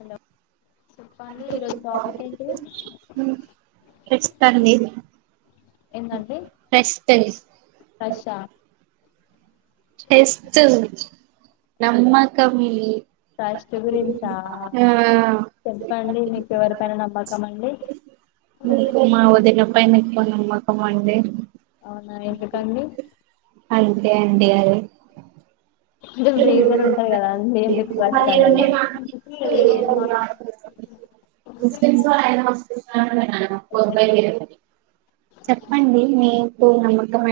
Hello చెప్పండి ఈరోజు topic ఏంటి ఏంటంటే క్రష్ ఆ టెస్టు నమ్మకమి క్రష్ గురించా అ చెప్పండి మీకు ఎవరిపైన నమ్మకం అండి మా ఒదిన మ. పైనేకో నమ్మకమండి. అవునా ఎందుకండి. అంతే అండి అది. కొంచెం రీజన్ ఉంటది కదా అండి ఎందుకు క్రష్ అనేది [unintelligible] ఒ నమ్మకమే.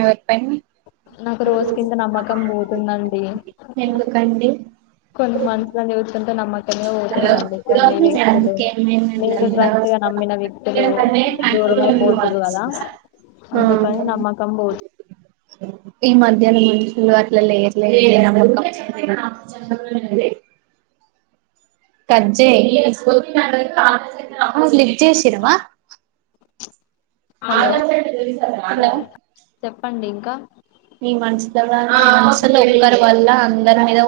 నాకు రోజు కింత నమ్మకం పోతుందండి. ఎందుకండి. కొన్ని మనుషులను చూస్తుంటే నమ్మకమే పోతుందండి కొన్ని వ్యక్తులు నేను ట్రస్ట్ గా నమ్మిన వ్యక్తులు దూరమైపోతుర్రు కదా అందుకని నమ్మకం పోతు ఈ మధ్యాల మునుషులు అట్లలెర్ లే. కజ్జెయ్ అమ లీబ్జేసిందా. హలో ఆధార్ అంటే తెలుసా. చెప్పండి ఇంకా ఈ మనసుల మనసులో ఉరు వల్ల అందరి మీద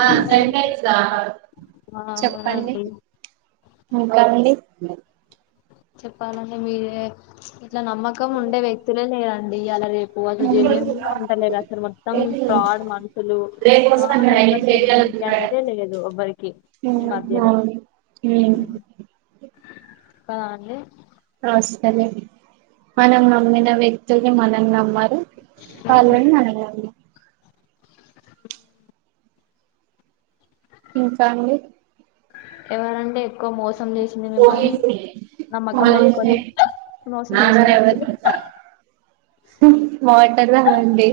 ఆ అవునండి చెప్పండి ఇంకాండి. అవునండి మీరే చ్ ఇట్లా నమ్మకం ఉండే వ్యక్తులే లేరండి ఇయ్యాల రేపు. అసలు జన్యుంగా ఉంటలేరు అసలు మొత్తం ఫ్రాడ్ మనుషులు ఆ. సెమీనిటీ అనేదే లేదు ఎవ్వరికి ఈ మధ్యలో. ఒక్కదాన్ని. అవసరంలే, మనం నమ్మిన వ్యక్తులు, మనం నమ్మారు. [unintelligible] ఇంకా అండి. ఎవరంటే. ఎకో మోసం చేసింది మిమ్మల్ని నమ్మకం పెట్టుకొని మోసం చేసిన వ్యక్తులు మాటలా అండి.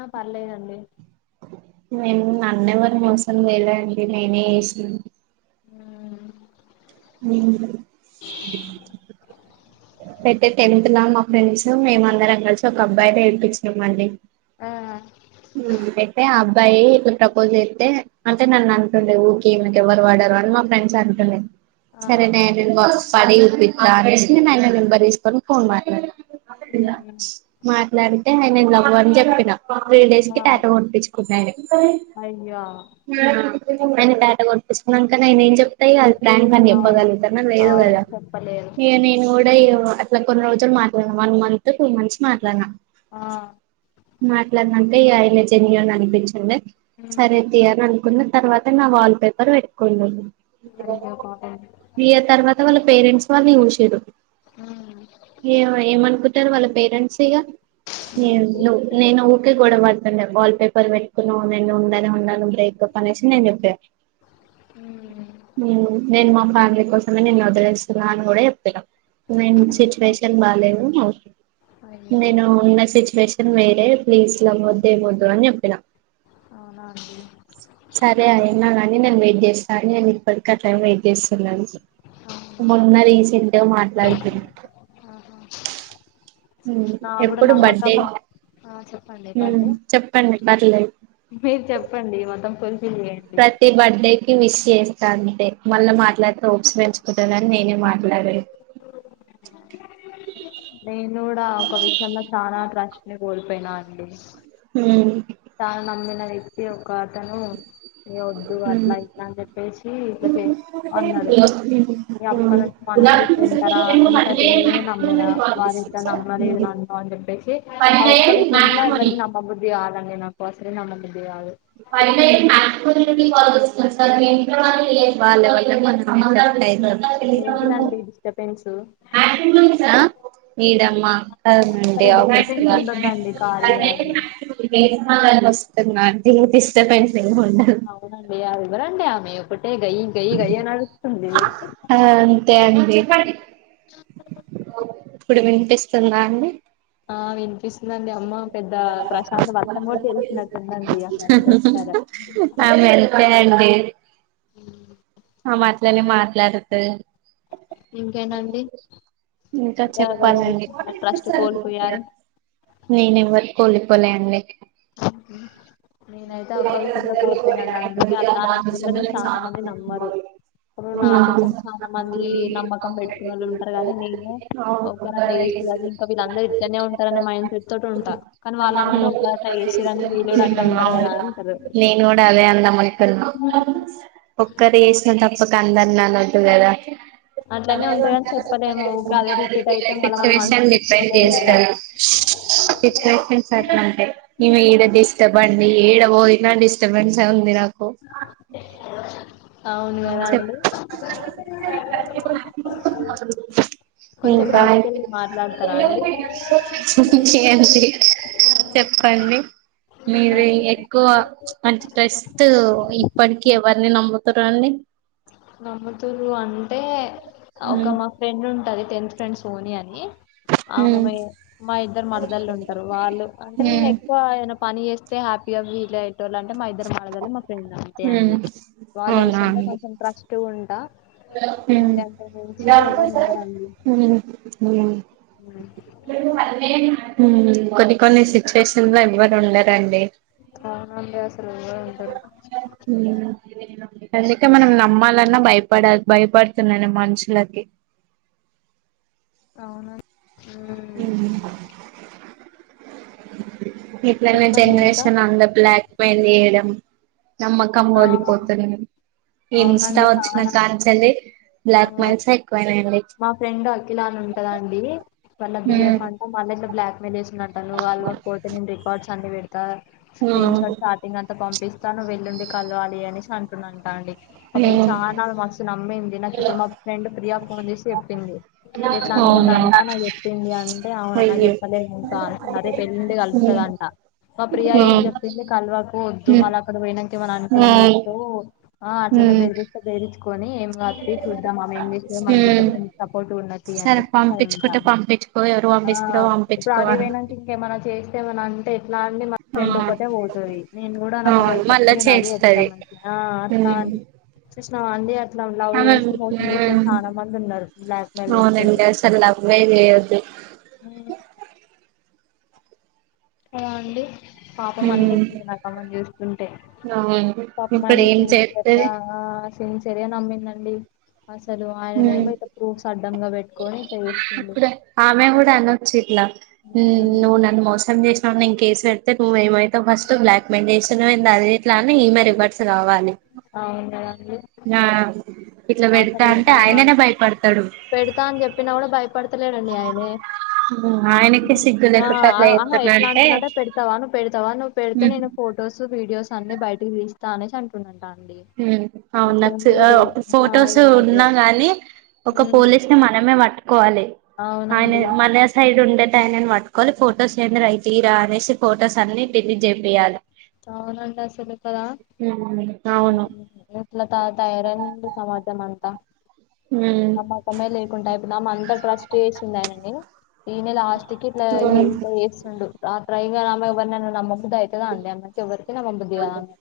ఆ పర్లేదండి. నేన్ నన్నుఎవరు మోసం చేయలేదండి నేనే చేసిన. ఉమ్, అయితే టెన్త్ ల మా ఫ్రెండ్స్ మేము అందరం కలిసి ఒక అబ్బాయి తే ఏడిపించినం అండి. ఆ. అబ్బయి ఇప్పుడు ప్రపోజ్ జెతే అంటే నన్ను అంట. ఆ సరే నే బాక్స్ పడి చూపి. తెలిసిన అయన నెంబర్ తీసుకోని ఫోన్ మాట్లాడిన. ఉమ్, మాట్లాడిన. తే నే నేను లవ్వు అని చెప్పిన త్రీ డేస్ ఆ కి టాటో పొడిపిచ్చుకున్నాయిగ అయ్యో మేయిన్ టాటో పొడినిపిచ్చున్నా ఇంక నేను ఏం చెప్తాయిగ దానికని అవును చెప్పగలుగుతాన్నా లేదు అవును కదా చెప్పలేదు చల్ మాట్లాడలే వన్ మంత్ టూ మంత్స్ కు మాట్లాడినా ఆ మర్ ట్లన్నంటే ఇగ ఆయన జెన్యూన్ అనిపిచ్చిండే సరే తీయ్ అని అనుకున్న తర్వాత నా వాల్ పేపర్ పెట్టుకోండు అయ్యో పాపం మీ తర్వాత వాళ్ళ పేరెంట్స్ వాళ్ళ ఉషేరు అయ్యో ఏ ఏమకు వాా పేరెట్స్ సగా న నేను కూడా పడుతుండ వాల్ పేపర్ పెట్టుకును నేను ఉందని ఉన్నాను బ్రేకప్ అనేసి నేను చెప్పాను నేను మామ బానిలీ కోసమే నేను వదిలేస్తున్నా అని కూడా చెప్ప్పాను న సిచువేషన్ బాలలేదు అయ్యో నేను ఉన్న సిచువేషన్ మేడే ప్లీస్లా ముద్దే ముొద్దు అని చెప్పిన అవునా అండి సరే ఎన్నా నని నం వెయిట్ చేస్త సని ని పడక టైమ్ ఇ సార్ న అవునా. మొన్న రీసెంట్గా మాట్లాడుతు ఆహా నా కూడా నమ్మకం ఆ చెప్పండి బండి చెప్పండి పర్లేదు మీరు చెప్పండి మొత్తం పులి ప్రతి బర్త్డేకి మస్ చేస్త అంటే మళ్ళా మాట్లాడితే పెలుకుంట నేనే మాట్లాడండి నేను కూడా ఒకవిషయంలో చాలా ట్రస్ట్ నే కోల్పోయినా అండి అ అయితే ఒక అతను న వద్దు అట్లా ఇట్లా అని చెప్పేసి ఇట్లా చే అన్నాడు ఈ అప్ప నుంచి మనుషులు ఏ ఏ ఏ ఏ వద్దుఅట్లఇట్లా అని చెప్పేసి ఇట్లా చేసిఅన్నాడు అప్పటినుంచి పలకరించిన తరువాత [unintelligible] ఇంత తెలియదని నమ్మినా వారి ఇంత నమ్మలేదు నన్న అని చెప్పేసి ఆ ఒక్క విషయంలో ఎవరి నమ్మబుద్ధి కాాలని నేనా [unintelligible] ప మా [unintelligible] వాళ్ళు వాళ్లు మాట్లాడుకుంటే సెట్ అవుతారు ఏంటిదండి డిస్టబెన్సు ఆ వీడేమ్మ అసలు ఈ డిస్టర్బెన్స్ ఉండొద్దండి కారు [unintelligible] వస్తున్న [unintelligible] సెట్టైంది అవునండి ఆ వివరండి మీ గయి గయి గయి అరుస్తుంది ఆ అంతే అండి ఇప్పుడు వినిపిస్తుందా అండి ఆ వినిపిస్తుంది అవునండి అమ్మ పెద్ద ప్రశాంత్ వర్క్ కూడా తెలిసినట్టున్దండి అ ఎంత వస్తార ఆమె అంతే అండి వెళ్లి మాట్లాడుదు ఇంతెనాండి ఇంకా ఎవరు విష్ణు ట్రస్ట్ కోల్పోయారు నేనెవ్వరి పోలికలెండి నేనైతే ఒక్క విషయంలో నేను కోల్పోయిన అందుకే దాని విషయంలో నేను చాలా మంది నమ్మరు. ఇప్పుడు నా కోసం చాలా మంది నమ్మకం పెట్టుకునే వాళ్ళు ఉంటారు. కానీ నేనే ఒక్కరు అట్లా వేస్తు అది ఇంకా వీళ్ళందరుూ ఇద్దనే ఉంటారునే మైండ్ చెప్ టి ఉంటా కానీ వాళ్ళందరూ ఒక నే కూడా అదే అన్నా ఒక్కరు ఏసిన బట్ట అట్లనే ఉంటదని చెప్పలేము ఊకే అదే రిపీట్ అయితే [unintelligible] [unintelligible] మళ్ళ పిక్స్ మన మీకు మనసు సెండ్ తీసుకోలేదు కదా చేస్తాను సిచువేషంట్స్ అట్లాంటే న ఈడ డిస్టర్బ్ అండి ఈడ పోయినా డిస్టర్బెన్స్ ఉంది నాకు అవును కదా చెప్ అండి కొంచెం ఇంకా బయటిక వెళ్ళి మాట్లాడతారా అండి ఇంకేంటి చెప్పండి ఆ, మీరే ఎక్కువ అంటే టస్ట్ ఇప్పటికి ఎవరిని నమ్ముత రండి నమ్మతూరు అంటే అక్కడ హ్మ్ నా ఫ్రెండ్ ఉంటది టెన్త్ ఫ్రెండ్ సోని అని హ్మ్ ఆమె మా ఇద్దరు మరదల్ళు ఉంటారు వాళ్ళు అంటే నేను ఎక్కువ ఆయన పని చేస్తే హ్యాపీగా వీల్ అయి టోల్ అంటే మా ఇద్దరు మరదలు మా హ్మ్ ఫ్రెండ్ వాళ్ళ విషయంలో కొంచెం ట్రస్ ఉంటా ఊ అంతే అంతకు ఊ మించి ఊ ఎవ్వరు ఉండరండి ఊ ఉమ్. కొన్ని కొన్ని సిచ్యువేషన్ లో ఎవ్వరు ఉండరండి అవునండీ అసలు ఎలా ఉంటారు హ్మ్ అందుకే మనం నమ్మాలన్నా భయప్ భయపడుతున్నాను మనుషులకి అవునా మ్మ్ ఊ ఇట్లనే చెప్పండి ఇంకా జెనరేషన్ అన్ద బ్లాక్ పోయింది యం నమ్మకం ఆ ఓడిపోతుంది ఇన్స్టా అవునండి వచ్చిన చాలా కాంచెలి బ్లక్ మైల్స్ అవునండి ఎక్కువైనయ్ మా ఫ్రెండ్ అఖిలా అని ఉంటదండి వాళ్ళ బీఫ్ ఉమ్ అంట మళ్ల ఇట్లబ బ్లాక్మెయిల్ చెస్ నటను నువ్ కలవకపోతే నేను రికార్డ్స్ అన్ని వెడ్ త్త స్క్రీన్ షాట్ ఉమ్ చాటింగ్ అంత పంపిస్ తను వెళ్ళుండి కలవాలి అనేసి అంటుడంట అండి అప్పుడు నేను ఉమ్ చాలా మస్తు నమ్మింది నాకు ఇప్పుడు మా ఫ్రెండ్ ప్రియా ఫోన్ చేసి చప్పింది ఇట్లా అవునా అంటుండంట నాకు చెప్పింది అంటే అవున నా అయ్యో చెప్పలేదు ఇంకా అనుకున్న రేప్ ఎల్లుండి ఉమ్ కలుస్తుదంట మా ప్రియా ఏం ఉమ్ చెప్పింది కల్వకు వద్దు ఉమ్ మళ్ళ అక్కడ పోయినం ఏం ఉమ్ చేతావు ఆ అట్లనే ఉమ్ బెదిరితె బెదిర్చు కొని ఏం కాద్ తియ్ చూద్దాం ఆమె ఏం చేస్తదో మనం ఉమ్ మేం నీకు సపోర్ట్ ఉన్నది సరే అనేసి అన్నదంట పంపించుకుంటే పంపించుకో ఎవరు ఆ పంపిస్తారో ఇప్పుడు పంపించుకో ఆడ అను పోయినాక ఇంకేమన్నా చేస్ ఏమన అంటే అట్లా అని మా ఫ్రెండ్ అవును ఒకటే పోతది నేను కూడా నాకు ఒక వేళ అవును చెప్తే మళ్ళా నేను అదే చేస్తది చెప్తామని ఆ అట్లా హ్మ్ అని చూసినవా అన్ లవ్ లవ్ అలా చేసి మోసం చేసిన హ్మ్ చానా మం మంది ఉన్నరు అవునండి అసలు లవ్వే చెయ్యొద్దు ఉ అ అండి పాపం హ్మ్ అనిపిస్తుంది నాకు అమేను చూస్తుంటే అవును పాపం ఇప్పుడు ఆయన ఏం సిన్సియర్ చేత్తది గా అ సిన్సియ్యార్ గా నమ్మిందండి అసలు ఆయన హ్మ్ ఏమో ఇట్లా ప్రూఫ్స్ అడ్డంగా పెట్టుకొని ఇట్లా చెస్ అప్పుడ ఆమె కూడా అనొచ్చు ఇట్లా ఉమ్ నువ్వు నన్ను మోసం చేస్ నవ్ నేను కేసు పెడితే నువ్ ఏమైతావు ఫస్ట్ బ్లాక్ మెయిల్ చేస్తున్నావేంది అది ఇట్లా అని ఈమె రివర్ట్స్ కవాలి అవున అండి ఇట్లా ఆ పెడతా సరే అంటే ఆ ఆయననే భయపడతాడు పెడతా అని చెప్పినా కూడా భయప పడతలేడండి ఆయనే ఆయనకి ఉ సిగ్గు లేకుండా అట్లా హా చెప్తున్నా ఎట్లా అంటున్నట్ట అంటే పెడతావా నువ్వు పెడతావా నువ్వు పెడితే నేను ఫొటోస్ వీడియోస్ అన్ని బయట తీస్తా అనేసి అంటునడంట ఉ అవు నా ఆ ఫొటోస్ ఈ మధ్య ఉన్నా గానీ ఒక ఉమ్ పోలీస్ ని మనమే పట్ కోవాలి ఆయన అవునండి మన సైడ్ ఉండేట్ ఐనాను పట్టుకోవాలి ఫొటోస్ తియ్యురా అనేసి ఫొటోస్ అన్ని డిలీట్ చేపియాలే అవునంటా అసలు కదా ఉమ్ అవును ఇలా త తయరన్ డి సమాజమంత హ్మ్ మతమే లేకుండానే ఆమె అంతా ట్రస్ట్ చేసింది ఆయననీ డి ఈనెలాస్ట్ కిట్లఈ ఇట్లచేస్తుండు ఆ ట్రైగర్ ఆ అమ్మాయ్ కి బన్న నమ్మబుద్ధి అయితధా అండి [inaudible] ఎవరి తే నమ్మబుద్ధి కాదు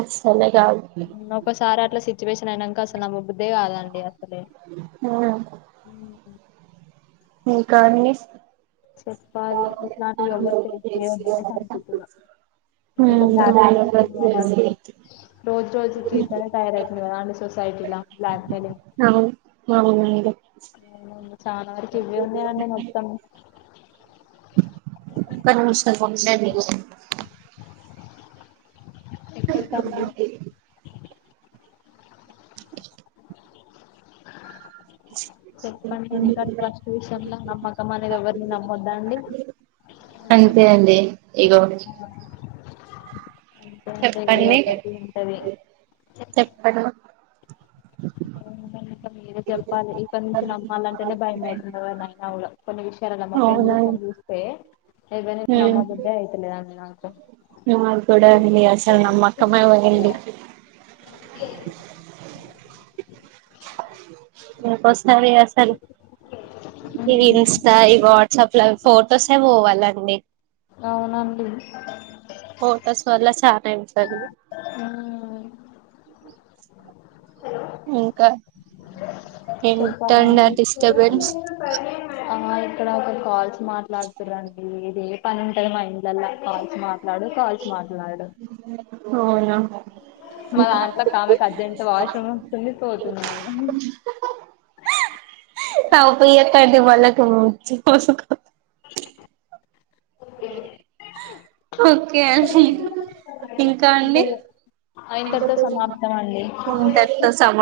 అస్సలే కాదు ఒకసారి అట్లా సే సిచువేషన్ అనాన్ క అసలు నమ్మబుద్దే కాదండి అసలే ఉమ్ ఉమ్, మీకా అండి చెప్పాలి ఇట్లాంటి ఏవరు టయ ఉందనే అనుకుంటున్నా ఇట్ ఉమ్ బ్లాక్మెెయిల్స్ రోజు రోజు కిట్లనే తయారవుతది కదా అండి సొసైటీలా బ్లాక్ మెయిలింగ్ అవును అవునండి ఒక్క చానా వరకు ఎవ్వెఉన్నాయండి మొత్తం ఒక నిమిషం ఉండండి ఎక్కడ తండి చెప్పండి ఇంకా ట్రస్ట్ విషయంలో నమ్మకం అనేది ఎవరిని నమ్మొద్దా అండి అంతే అండి ఇగో ఎంతైతే ఏదో చెప్పండి ఒకటి ఉంటది చెప్పండి ఉ ఇంక మీరే చెప్పాలి ఇక్కడ నుంచి నమ్మాలంటేనే భయం అయితుంది ఎవర్నైనా కూడా కొన్ని విషయలల్ల మా ఫ్రెండ్ విషయం చూస్తే ఎవరిని హ్మ్ నమ్మబుద్దే అయితలేదండి నాకు నాక్ కూడా అండి అసలు నమ్మకమే పోయింది ఇన్ ఫోస్ సరే అసల్ ఇది ఉమ్, ఇన్స్టా ఇ వాట్సప్ లా ఫోర్ తో సెవ్ పోవాలండి అవునండి అం సలు ఆ ఇంకా చెప్పాలండీ ఇంటర్నెట్ డిస్టర్బెన్స్ ఆ ఇక్కడ ఒకరు కాల్స్ మాట్లాడుతురండి ఇది ఏ పని ఉంటది మా ఇంట్ లల్ల కాల్స్ మాట్లాడు కాల్ మా అవునా మా దాంట్లో కామెకి అర్జెంట్ వాషరూమ్ వస్తుంది పోతుంది ఆమె నవ్వు పియ్యకండి వాళ్ళకి చుక్క చక్క ఓకే అండి ఇంకా ఇంతే అండి ఏం ఇంతటితో సమాప్తం అండి ఇంతటీతో సమా